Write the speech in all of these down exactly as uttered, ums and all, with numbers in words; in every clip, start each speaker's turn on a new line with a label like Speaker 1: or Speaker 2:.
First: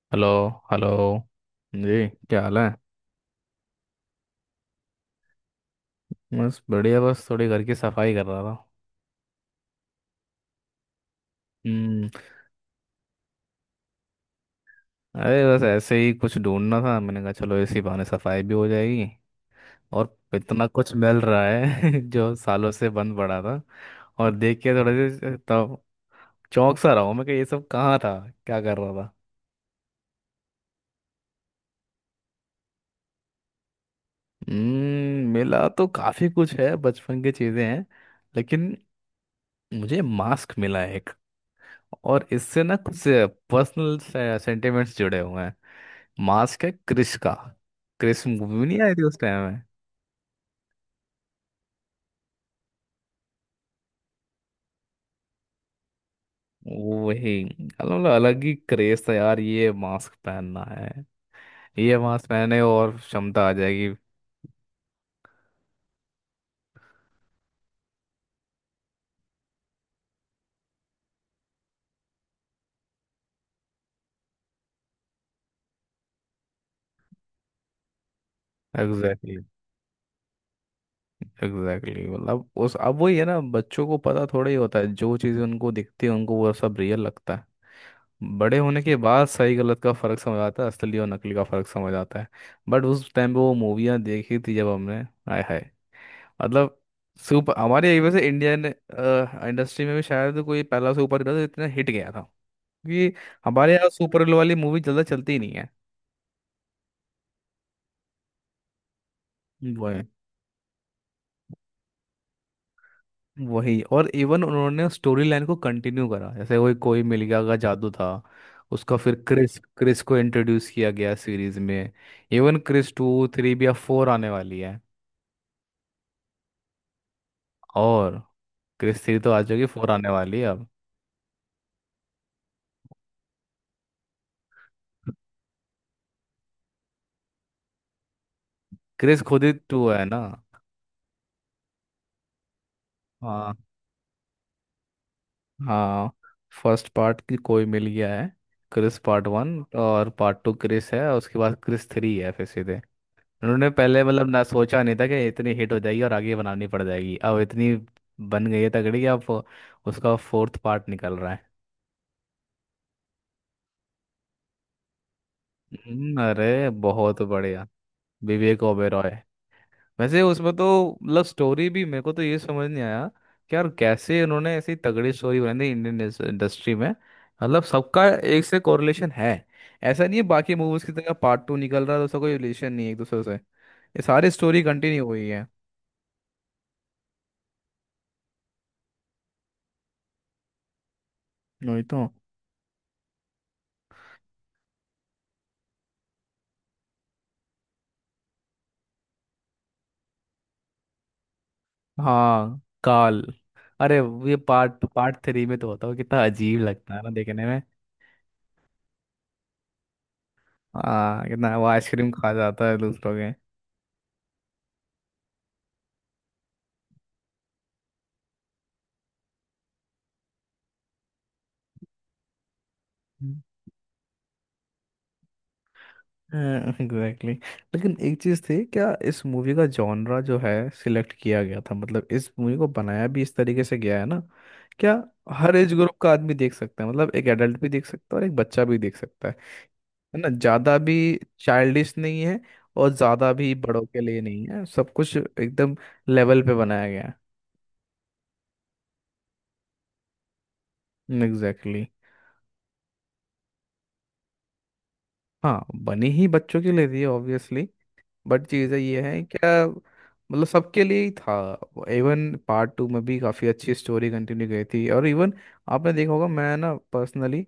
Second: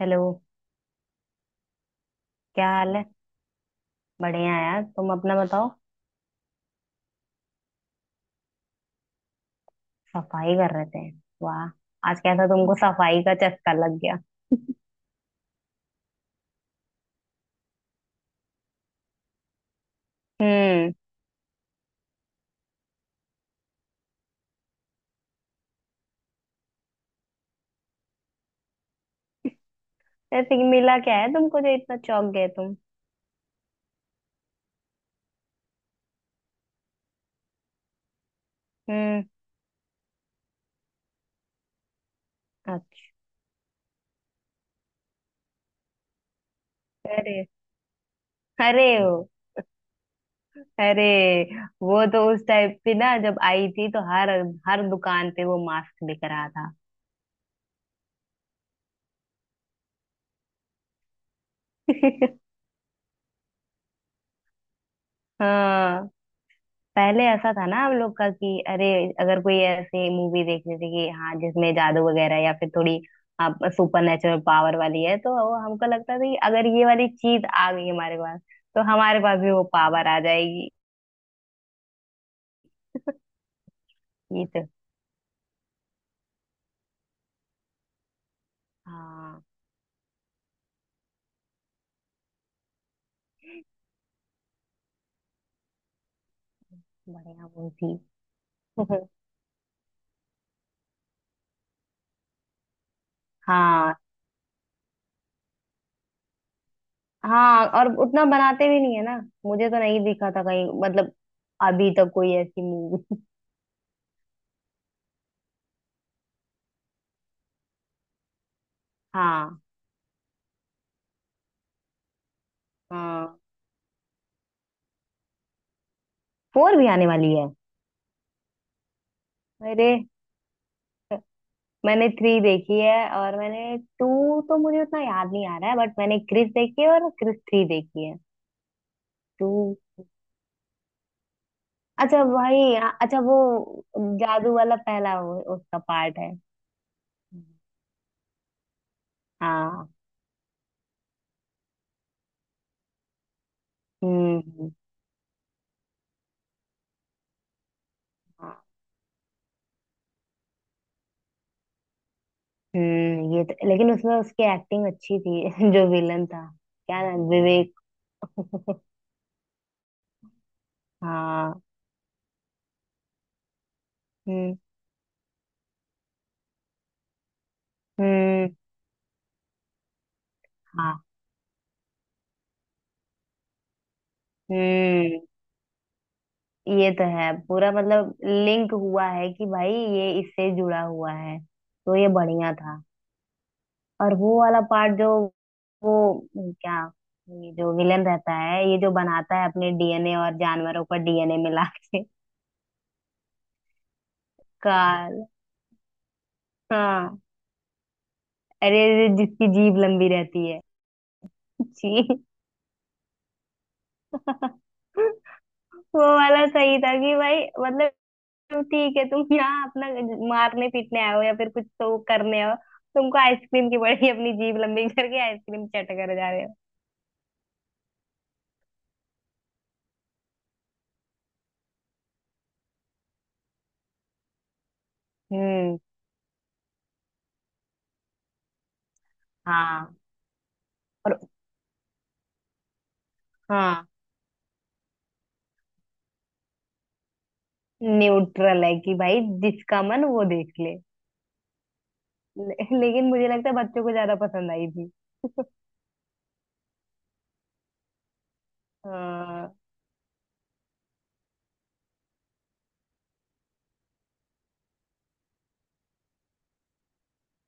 Speaker 1: Hello.
Speaker 2: Hello. Hello जी, क्या हाल है।
Speaker 1: क्या हाल है। बढ़िया है यार, तुम अपना बताओ।
Speaker 2: बस बढ़िया, बस थोड़ी घर की सफाई कर रहा था।
Speaker 1: सफाई कर रहे थे।
Speaker 2: हम्म,
Speaker 1: वाह, आज कैसा तुमको सफाई का चस्का लग गया।
Speaker 2: अरे बस ऐसे ही कुछ ढूंढना था, मैंने कहा चलो इसी बहाने सफाई भी हो जाएगी। और इतना
Speaker 1: हम्म।
Speaker 2: कुछ मिल रहा है जो सालों से बंद पड़ा था। और देख के थोड़े से तो चौंक सा रहा हूँ मैं कि ये सब कहाँ था, क्या कर रहा था।
Speaker 1: ऐसे कि मिला क्या है तुमको जो इतना चौंक गए तुम।
Speaker 2: हम्म, मिला तो काफ़ी कुछ है, बचपन की चीज़ें हैं, लेकिन
Speaker 1: हम्म।
Speaker 2: मुझे मास्क मिला एक, और इससे ना कुछ
Speaker 1: अच्छा।
Speaker 2: पर्सनल सेंटिमेंट्स जुड़े हुए हैं। मास्क है क्रिश का।
Speaker 1: अरे।
Speaker 2: क्रिश मूवी भी नहीं
Speaker 1: अरे
Speaker 2: आई थी
Speaker 1: ओ।
Speaker 2: उस टाइम में।
Speaker 1: अरे वो तो उस टाइम पे ना, जब आई थी तो हर हर दुकान पे वो मास्क बिक रहा था।
Speaker 2: वही, अलग, मतलब अलग ही क्रेज था यार, ये मास्क पहनना है, ये मास्क पहने और क्षमता आ जाएगी।
Speaker 1: हाँ। पहले ऐसा था ना हम लोग का कि अरे, अगर कोई ऐसी मूवी देखनी थी कि हाँ जिसमें जादू वगैरह या फिर थोड़ी आप सुपर नेचुरल पावर वाली है तो वो हमको लगता था कि अगर ये वाली चीज आ गई हमारे पास तो हमारे
Speaker 2: एग्जैक्टली,
Speaker 1: पास भी वो पावर आ जाएगी।
Speaker 2: एग्जैक्टली। मतलब उस अब वही है ना, बच्चों को पता
Speaker 1: ये
Speaker 2: थोड़ा ही
Speaker 1: तो।
Speaker 2: होता है, जो चीज़ें उनको दिखती है उनको वो सब रियल लगता है। बड़े होने के बाद
Speaker 1: हाँ,
Speaker 2: सही गलत का फर्क समझ आता है, असली और नकली का फर्क समझ आता है। बट उस टाइम पे वो मूवियाँ देखी थी जब हमने, आय हाय, मतलब
Speaker 1: बढ़िया
Speaker 2: सुपर,
Speaker 1: वो
Speaker 2: हमारे
Speaker 1: थी।
Speaker 2: ये वैसे इंडियन इंडस्ट्री में भी शायद कोई पहला सुपर हीरो था जो इतना हिट गया था। क्योंकि हमारे यहाँ
Speaker 1: हाँ।
Speaker 2: सुपर हीरो वाली मूवी ज़्यादा चलती ही नहीं है।
Speaker 1: हाँ, और उतना बनाते भी नहीं है ना। मुझे तो
Speaker 2: वो
Speaker 1: नहीं
Speaker 2: है,
Speaker 1: दिखा था कहीं, मतलब अभी तक कोई ऐसी मूवी।
Speaker 2: वही, और इवन उन्होंने स्टोरी लाइन को कंटिन्यू करा, जैसे वही कोई मिल गया का जादू था उसका, फिर क्रिस
Speaker 1: हाँ।
Speaker 2: क्रिस को इंट्रोड्यूस किया गया सीरीज में। इवन क्रिस टू
Speaker 1: हाँ,
Speaker 2: थ्री भी, अब फोर आने वाली है।
Speaker 1: फोर भी आने वाली है।
Speaker 2: और क्रिस थ्री तो आ जाएगी,
Speaker 1: अरे,
Speaker 2: फोर आने वाली है अब।
Speaker 1: मैंने थ्री देखी है और मैंने टू तो मुझे उतना याद नहीं आ रहा है, बट मैंने क्रिस देखी है और क्रिस थ्री देखी है।
Speaker 2: क्रिस खुद
Speaker 1: टू।
Speaker 2: ही टू है ना।
Speaker 1: अच्छा भाई। अच्छा वो
Speaker 2: हाँ।
Speaker 1: जादू वाला पहला वो, उसका
Speaker 2: हाँ,
Speaker 1: पार्ट है।
Speaker 2: फर्स्ट पार्ट की कोई मिल गया है। क्रिस पार्ट वन,
Speaker 1: हाँ।
Speaker 2: और पार्ट टू क्रिस है, और उसके बाद क्रिस थ्री है, फिर सीधे उन्होंने पहले मतलब
Speaker 1: हम्म
Speaker 2: ना
Speaker 1: हम्म।
Speaker 2: सोचा नहीं था कि इतनी हिट हो जाएगी और आगे बनानी पड़ जाएगी। अब इतनी बन गई
Speaker 1: हाँ।
Speaker 2: है तगड़ी कि अब उसका फोर्थ पार्ट निकल रहा है।
Speaker 1: हम्म। ये तो, लेकिन उसमें उसकी एक्टिंग अच्छी थी जो
Speaker 2: हम्म,
Speaker 1: विलन था।
Speaker 2: अरे
Speaker 1: क्या
Speaker 2: बहुत
Speaker 1: नाम,
Speaker 2: बढ़िया।
Speaker 1: विवेक।
Speaker 2: विवेक ओबेरॉय। वैसे उसमें तो मतलब
Speaker 1: हाँ।
Speaker 2: स्टोरी भी, मेरे को तो ये समझ नहीं आया कि यार कैसे उन्होंने
Speaker 1: हम्म
Speaker 2: ऐसी तगड़ी स्टोरी बनाई थी इंडियन इंडस्ट्री में। मतलब सबका एक
Speaker 1: हम्म।
Speaker 2: से कोरिलेशन है, ऐसा नहीं है बाकी मूवीज की
Speaker 1: हाँ।
Speaker 2: तरह, पार्ट टू निकल रहा है तो उसका कोई रिलेशन नहीं है एक दूसरे से। ये सारी स्टोरी कंटिन्यू
Speaker 1: हम्म।
Speaker 2: हुई है।
Speaker 1: ये तो है, पूरा मतलब लिंक हुआ है कि भाई ये इससे जुड़ा हुआ है,
Speaker 2: वही
Speaker 1: तो
Speaker 2: तो।
Speaker 1: ये बढ़िया था। और वो वाला पार्ट जो वो क्या, ये जो विलन रहता है, ये जो बनाता है अपने डी एन ए और जानवरों का डी एन ए मिला के।
Speaker 2: हाँ, काल। अरे वो ये पार्ट
Speaker 1: काल।
Speaker 2: पार्ट थ्री में तो होता हो कितना अजीब लगता है ना
Speaker 1: हाँ।
Speaker 2: देखने में।
Speaker 1: अरे अरे, जिसकी जीभ लंबी रहती है।
Speaker 2: हाँ, कितना वो
Speaker 1: जी।
Speaker 2: आइसक्रीम खा जाता है दूसरों
Speaker 1: वो वाला सही था कि भाई मतलब ठीक है, तुम यहाँ अपना मारने पीटने आए हो या फिर कुछ तो करने आओ। तुमको
Speaker 2: के।
Speaker 1: आइसक्रीम की बड़ी अपनी जीभ लंबी करके आइसक्रीम चट कर जा रहे हो।
Speaker 2: एग्जैक्टली। लेकिन एक चीज थी क्या, इस मूवी का जॉनरा जो है सिलेक्ट किया गया था, मतलब इस मूवी को बनाया भी इस तरीके से गया है ना, क्या, हर एज
Speaker 1: हम्म।
Speaker 2: ग्रुप का आदमी देख सकता है। मतलब एक एडल्ट भी देख सकता है और एक बच्चा भी देख सकता है।
Speaker 1: हाँ।
Speaker 2: है ना, ज्यादा भी
Speaker 1: और
Speaker 2: चाइल्डिश नहीं है और ज्यादा भी बड़ों
Speaker 1: हाँ
Speaker 2: के लिए नहीं है, सब कुछ एकदम लेवल पे बनाया गया
Speaker 1: न्यूट्रल है कि भाई जिसका मन वो देख ले।
Speaker 2: है। Exactly, exactly.
Speaker 1: ले, लेकिन मुझे लगता है बच्चों को ज्यादा पसंद आई थी।
Speaker 2: हाँ, बनी ही बच्चों के लिए थी ऑब्वियसली, बट चीज़ें ये हैं
Speaker 1: हाँ।
Speaker 2: क्या, मतलब सबके लिए ही था। इवन पार्ट टू में भी काफ़ी अच्छी स्टोरी कंटिन्यू गई थी। और इवन आपने देखा होगा, मैं ना पर्सनली,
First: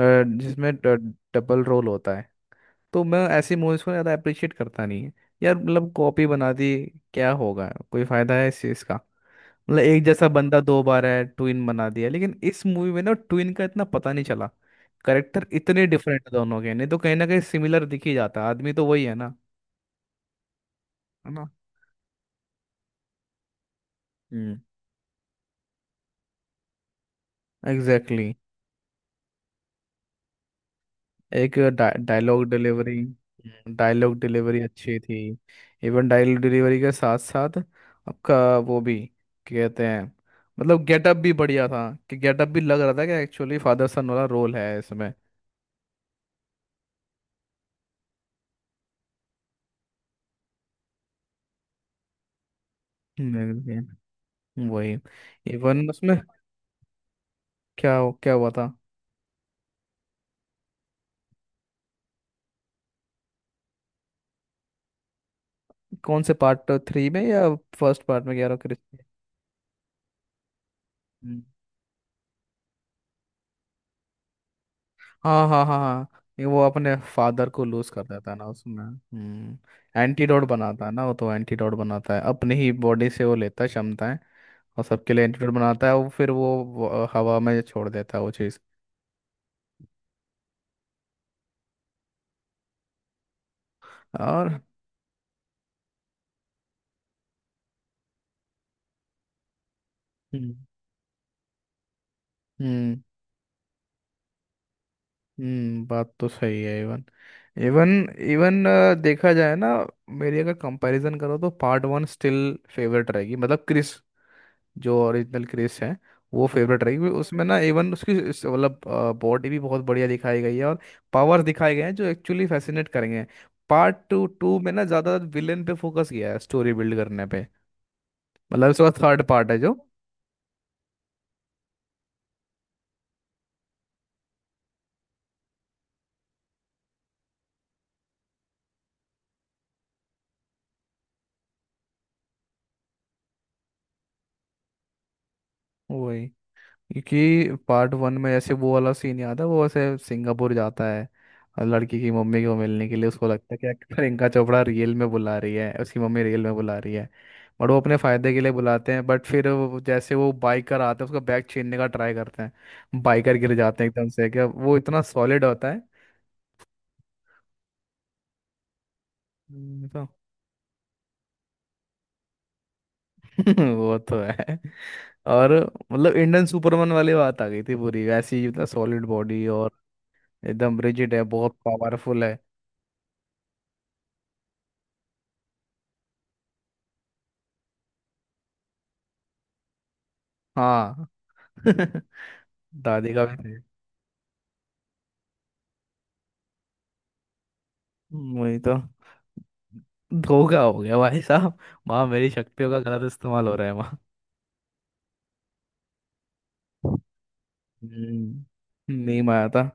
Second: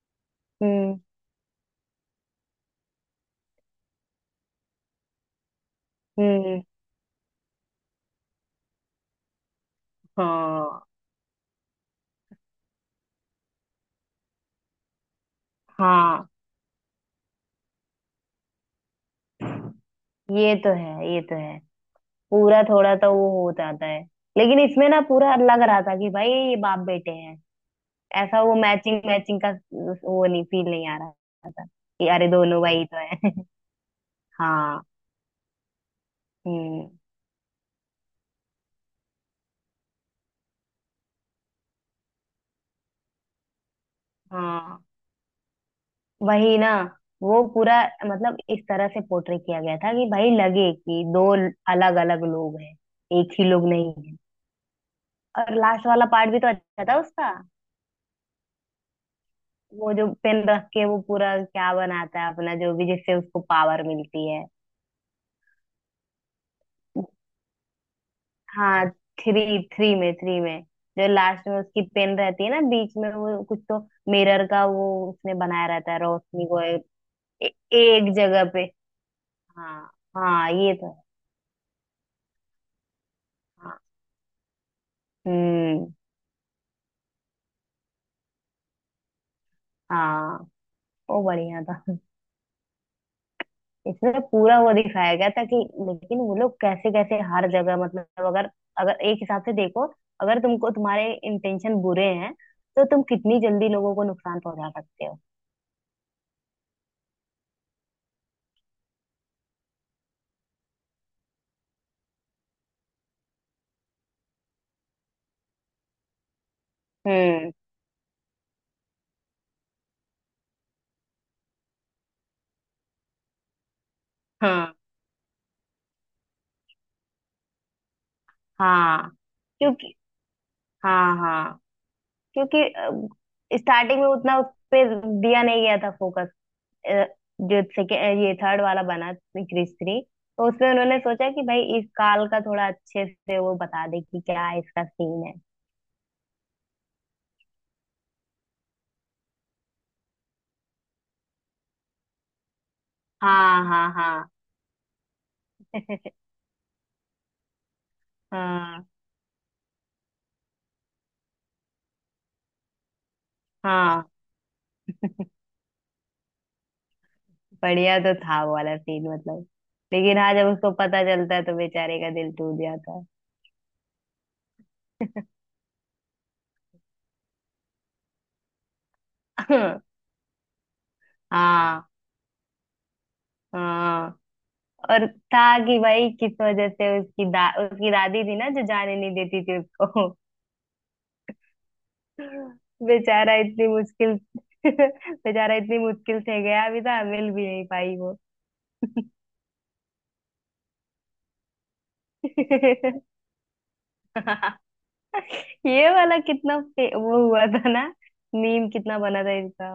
Speaker 2: जिसमें
Speaker 1: हम्म
Speaker 2: डबल रोल होता है तो मैं ऐसी मूवीज़ को ज़्यादा अप्रिशिएट करता नहीं है यार। मतलब कॉपी बना
Speaker 1: हम्म।
Speaker 2: दी, क्या होगा, कोई फ़ायदा है इस चीज़ का, मतलब एक जैसा बंदा
Speaker 1: हाँ।
Speaker 2: दो बार है, ट्विन बना दिया। लेकिन इस मूवी में ना ट्विन का इतना पता नहीं चला, करेक्टर इतने
Speaker 1: हाँ,
Speaker 2: डिफरेंट दोनों के, नहीं तो कहीं ना कहीं सिमिलर दिख ही जाता, आदमी तो वही है ना।
Speaker 1: ये तो है, ये तो
Speaker 2: है
Speaker 1: है। पूरा थोड़ा तो वो हो जाता है।
Speaker 2: ना,
Speaker 1: लेकिन इसमें ना पूरा लग रहा था कि भाई ये बाप बेटे हैं।
Speaker 2: Exactly, exactly.
Speaker 1: ऐसा वो मैचिंग मैचिंग का वो नहीं, फील नहीं आ रहा
Speaker 2: एक
Speaker 1: था कि अरे
Speaker 2: डायलॉग
Speaker 1: दोनों भाई तो
Speaker 2: डिलीवरी,
Speaker 1: है।
Speaker 2: डायलॉग डिलीवरी
Speaker 1: हाँ।
Speaker 2: अच्छी थी। इवन डायलॉग डिलीवरी
Speaker 1: हम्म।
Speaker 2: के साथ साथ आपका वो भी, क्या कहते हैं, मतलब गेटअप भी बढ़िया था, कि गेटअप भी लग रहा था कि एक्चुअली फादर सन वाला रोल है
Speaker 1: हाँ,
Speaker 2: इसमें।
Speaker 1: वही ना। वो पूरा मतलब इस तरह से पोर्ट्रे किया गया था कि भाई लगे कि दो अलग अलग लोग हैं, एक ही लोग नहीं
Speaker 2: हम्म,
Speaker 1: है।
Speaker 2: वही।
Speaker 1: और लास्ट
Speaker 2: इवन
Speaker 1: वाला
Speaker 2: उसमें
Speaker 1: पार्ट भी तो अच्छा था उसका।
Speaker 2: क्या क्या हुआ था।
Speaker 1: वो जो पेन रख के वो पूरा क्या बनाता है अपना, जो भी जिससे उसको पावर मिलती है।
Speaker 2: कौन से, पार्ट थ्री में या फर्स्ट पार्ट में कह रहा
Speaker 1: हाँ। थ्री थ्री में थ्री में जो
Speaker 2: हूँ।
Speaker 1: लास्ट में उसकी पेन रहती है ना बीच में वो कुछ तो मिरर का वो उसने
Speaker 2: हाँ हाँ
Speaker 1: बनाया
Speaker 2: हाँ
Speaker 1: रहता है
Speaker 2: हाँ, ये
Speaker 1: रोशनी
Speaker 2: वो
Speaker 1: को ए,
Speaker 2: अपने फादर
Speaker 1: ए,
Speaker 2: को लूज कर
Speaker 1: एक
Speaker 2: देता है ना
Speaker 1: जगह पे।
Speaker 2: उसमें, हम्म,
Speaker 1: हाँ
Speaker 2: एंटीडोट
Speaker 1: हाँ, ये
Speaker 2: बनाता
Speaker 1: तो
Speaker 2: है
Speaker 1: है।
Speaker 2: ना वो, तो एंटीडोट बनाता है अपनी ही बॉडी से, वो लेता है
Speaker 1: हाँ।
Speaker 2: क्षमताएं और सबके लिए एंटीडोट बनाता
Speaker 1: हम्म।
Speaker 2: है वो, फिर वो वो हवा में छोड़ देता है वो चीज़।
Speaker 1: हाँ, वो बढ़िया था। इसमें
Speaker 2: और
Speaker 1: पूरा वो दिखाया गया था कि लेकिन वो लोग कैसे कैसे हर जगह, मतलब अगर अगर एक हिसाब से देखो, अगर
Speaker 2: हम्म
Speaker 1: तुमको तुम्हारे इंटेंशन बुरे हैं तो
Speaker 2: हम्म,
Speaker 1: तुम कितनी जल्दी लोगों को नुकसान पहुंचा सकते हो।
Speaker 2: हम्म, बात तो सही है। इवन इवन इवन देखा जाए ना, मेरी अगर कंपैरिजन करो तो पार्ट वन स्टिल फेवरेट रहेगी, मतलब क्रिस, जो ओरिजिनल क्रिस है वो फेवरेट रहेगी, क्योंकि उसमें
Speaker 1: हम्म।
Speaker 2: ना इवन उसकी इस- मतलब बॉडी भी बहुत बढ़िया दिखाई गई है और पावर्स दिखाए गए हैं जो एक्चुअली फैसिनेट करेंगे। पार्ट टू टू में
Speaker 1: हाँ।
Speaker 2: ना ज़्यादा विलेन पे फोकस किया है, स्टोरी बिल्ड करने पे, मतलब इसका
Speaker 1: हाँ।
Speaker 2: थर्ड पार्ट है जो,
Speaker 1: क्योंकि हाँ हाँ, क्योंकि स्टार्टिंग में उतना उस पे दिया नहीं गया था फोकस, जो सेके- ये थर्ड वाला बना, क्रिस थ्री। तो उसमें उन्होंने सोचा कि भाई इस काल का थोड़ा अच्छे से वो बता दे कि क्या इसका सीन है।
Speaker 2: वही, क्योंकि पार्ट वन में जैसे वो वाला सीन याद है, वो ऐसे सिंगापुर जाता है और लड़की की मम्मी को मिलने के लिए, उसको लगता है
Speaker 1: हाँ
Speaker 2: कि यार
Speaker 1: हाँ
Speaker 2: प्रियंका
Speaker 1: हाँ
Speaker 2: चोपड़ा रियल में बुला रही है, उसकी मम्मी रियल में बुला रही है, बट वो अपने फायदे के लिए
Speaker 1: हाँ
Speaker 2: बुलाते हैं, बट फिर वो- जैसे वो बाइकर आता है उसका बैग छीनने का ट्राई करते हैं, बाइकर गिर जाते हैं
Speaker 1: हाँ।
Speaker 2: एकदम से, क्या वो इतना सॉलिड होता है।
Speaker 1: बढ़िया तो था वो वाला सीन, मतलब
Speaker 2: हम्म, तो
Speaker 1: लेकिन हाँ जब उसको पता चलता है तो बेचारे का दिल टूट जाता है।
Speaker 2: वो तो है। और मतलब इंडियन सुपरमैन वाली बात आ गई थी पूरी, वैसी मतलब सॉलिड बॉडी और एकदम रिजिड है, बहुत
Speaker 1: हाँ।
Speaker 2: पावरफुल है।
Speaker 1: हाँ। और था कि भाई किस वजह से उसकी दा उसकी दादी थी ना जो जाने नहीं देती थी उसको।
Speaker 2: हाँ। दादी का भी
Speaker 1: बेचारा
Speaker 2: सही,
Speaker 1: इतनी मुश्किल। बेचारा इतनी मुश्किल से गया अभी था, मिल भी नहीं पाई वो।
Speaker 2: वही तो, धोखा हो गया भाई साहब। माँ, मेरी शक्तियों का गलत इस्तेमाल हो रहा है माँ।
Speaker 1: ये वाला कितना फे- वो हुआ था ना। मीम
Speaker 2: हम्म,
Speaker 1: कितना बना
Speaker 2: नीम
Speaker 1: था
Speaker 2: आया था।
Speaker 1: इसका।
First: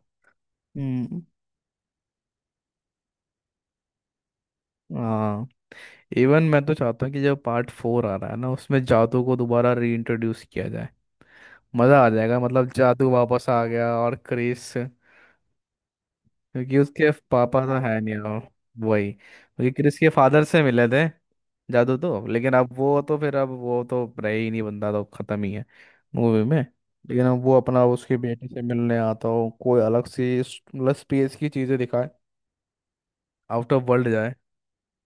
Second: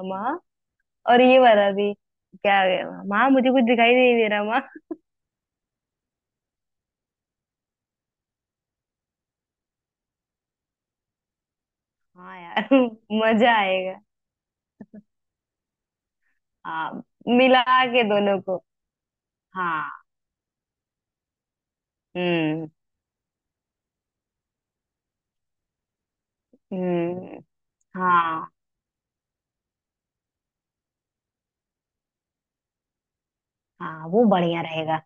Speaker 1: और
Speaker 2: हम्म।
Speaker 1: ये वाला भी। क्या गया, माँ मुझे कुछ दिखाई नहीं दे रहा माँ।
Speaker 2: हाँ, इवन मैं तो चाहता हूँ कि जब पार्ट फोर आ रहा है ना उसमें जादू को दोबारा रीइंट्रोड्यूस किया जाए। मजा आ
Speaker 1: हाँ
Speaker 2: जाएगा,
Speaker 1: यार,
Speaker 2: मतलब जादू
Speaker 1: यार
Speaker 2: वापस
Speaker 1: मजा
Speaker 2: आ गया
Speaker 1: आएगा।
Speaker 2: और क्रेज से। क्योंकि
Speaker 1: हाँ,
Speaker 2: उसके
Speaker 1: मिला
Speaker 2: पापा तो है
Speaker 1: के
Speaker 2: नहीं, और
Speaker 1: दोनों को।
Speaker 2: वही, क्योंकि क्रिस
Speaker 1: हाँ।
Speaker 2: के फादर से मिले थे जादू तो, लेकिन अब
Speaker 1: हम्म
Speaker 2: वो तो, फिर अब वो तो रहे ही नहीं, बंदा तो खत्म ही है मूवी में। लेकिन
Speaker 1: हम्म।
Speaker 2: अब वो अपना उसके
Speaker 1: हाँ।
Speaker 2: बेटे से मिलने आता हो, कोई अलग सी स- मतलब स्पेस की चीजें दिखाए, आउट ऑफ
Speaker 1: हाँ,
Speaker 2: वर्ल्ड
Speaker 1: वो
Speaker 2: जाए।
Speaker 1: बढ़िया रहेगा।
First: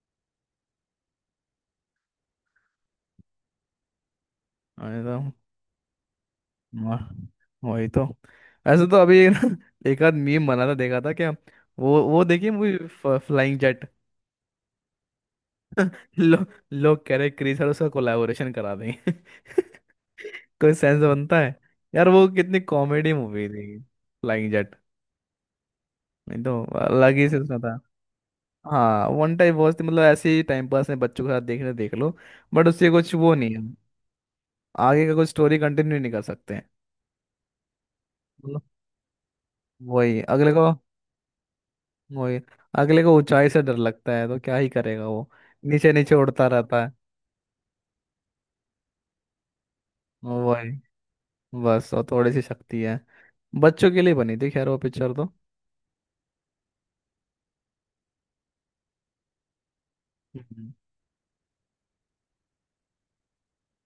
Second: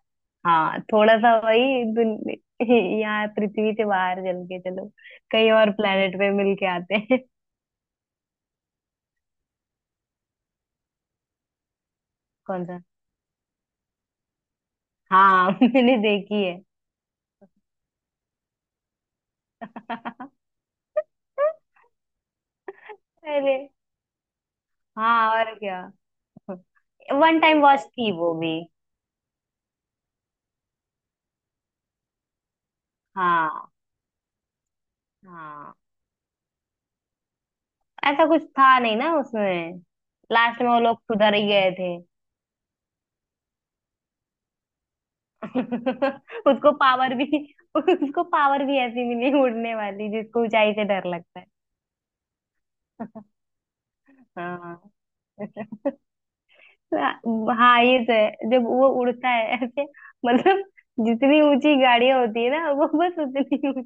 Speaker 1: हाँ, थोड़ा सा वही दुन- यहाँ पृथ्वी से बाहर चल के चलो,
Speaker 2: अरे तो
Speaker 1: कहीं और प्लेनेट पे मिल के आते
Speaker 2: वाह,
Speaker 1: हैं।
Speaker 2: वही तो। ऐसे तो अभी ना, एक आध मीम बना था देखा था क्या, वो वो देखिए
Speaker 1: कौन
Speaker 2: मूवी,
Speaker 1: सा।
Speaker 2: Flying jet.
Speaker 1: हाँ, मैंने
Speaker 2: लो,
Speaker 1: देखी है।
Speaker 2: लोग कह रहे क्रिस और उसका कोलैबोरेशन करा देंगे। कोई सेंस बनता है यार, वो कितनी कॉमेडी मूवी
Speaker 1: अरे।
Speaker 2: थी फ्लाइंग जेट।
Speaker 1: हाँ और क्या।
Speaker 2: नहीं तो अलग ही
Speaker 1: वन
Speaker 2: सिलसिला
Speaker 1: टाइम
Speaker 2: था।
Speaker 1: वॉच थी वो भी।
Speaker 2: हाँ, वन टाइम वॉच थी, मतलब ऐसे ही टाइम पास में बच्चों के साथ देखने देख लो, बट उससे कुछ वो नहीं है,
Speaker 1: हाँ।
Speaker 2: आगे का कुछ स्टोरी
Speaker 1: हाँ,
Speaker 2: कंटिन्यू नहीं कर सकते हैं।
Speaker 1: ऐसा कुछ
Speaker 2: मतलब,
Speaker 1: था नहीं ना उसमें।
Speaker 2: वही अगले
Speaker 1: लास्ट
Speaker 2: को,
Speaker 1: में वो लोग सुधर ही गए थे।
Speaker 2: वही अगले को ऊंचाई से डर लगता है तो क्या ही करेगा वो, नीचे नीचे उड़ता
Speaker 1: उसको
Speaker 2: रहता है।
Speaker 1: पावर भी। उसको पावर भी ऐसी मिली उड़ने वाली जिसको
Speaker 2: वही,
Speaker 1: ऊंचाई से डर लगता है।
Speaker 2: बस और थोड़ी सी शक्ति है, बच्चों के लिए बनी थी खैर वो
Speaker 1: हाँ।
Speaker 2: पिक्चर तो।
Speaker 1: हाँ ये तो है, जब वो उड़ता है ऐसे मतलब
Speaker 2: हम्म।
Speaker 1: जितनी ऊंची गाड़ियां होती है ना वो बस उतनी ऊंच-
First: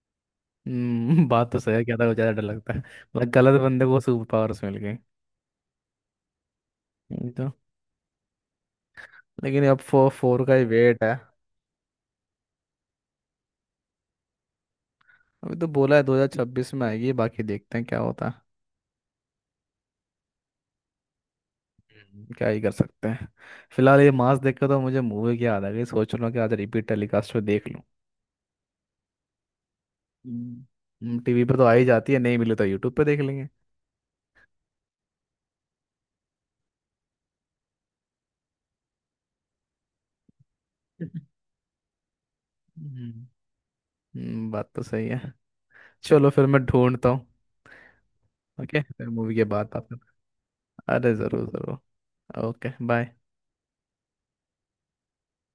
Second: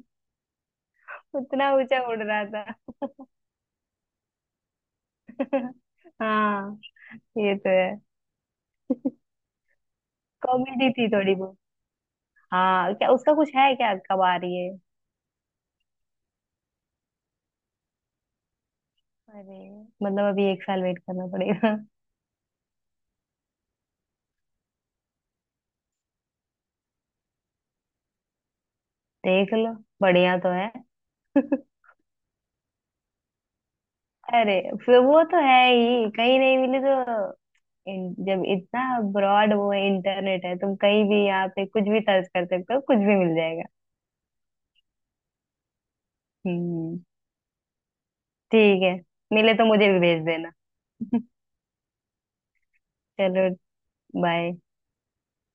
Speaker 2: हम्म, बात तो
Speaker 1: उतना
Speaker 2: सही है, क्या
Speaker 1: ऊंचा
Speaker 2: था
Speaker 1: उड़
Speaker 2: ज़्यादा डर
Speaker 1: रहा था।
Speaker 2: लगता है, मतलब गलत बंदे को सुपर पावर्स मिल गई।
Speaker 1: हाँ,
Speaker 2: ये तो,
Speaker 1: ये तो है।
Speaker 2: लेकिन अब फोर फोर का ही
Speaker 1: कॉमेडी
Speaker 2: वेट
Speaker 1: थी
Speaker 2: है।
Speaker 1: थोड़ी बहुत। हाँ, क्या उसका कुछ है, क्या कब आ रही है।
Speaker 2: अभी तो बोला है दो हज़ार छब्बीस में आएगी, बाकी देखते हैं क्या होता है।
Speaker 1: अरे, मतलब अभी एक साल वेट करना पड़ेगा।
Speaker 2: हम्म, क्या ही कर सकते हैं। फिलहाल ये मास देख के तो मुझे मूवी की याद आ गई, सोच रहा हूँ कि आज रिपीट टेलीकास्ट पे देख लूँ।
Speaker 1: देख लो, बढ़िया तो है।
Speaker 2: टीवी पे तो आ ही जाती है, नहीं मिली तो यूट्यूब पे देख लेंगे।
Speaker 1: अरे फिर वो तो है ही, कहीं नहीं मिली तो। इन- जब इतना ब्रॉड वो है, इंटरनेट है, तुम कहीं भी यहाँ पे कुछ भी सर्च कर सकते हो, कुछ भी
Speaker 2: हम्म,
Speaker 1: मिल जाएगा।
Speaker 2: हम्म, बात तो सही है। चलो फिर मैं
Speaker 1: हम्म।
Speaker 2: ढूंढता हूँ। ओके,
Speaker 1: ठीक है।
Speaker 2: फिर मूवी के
Speaker 1: मिले तो
Speaker 2: बाद बात
Speaker 1: मुझे
Speaker 2: करते
Speaker 1: भी भेज देना।
Speaker 2: हैं। अरे ज़रूर ज़रूर। Okay bye.
Speaker 1: चलो। बाय।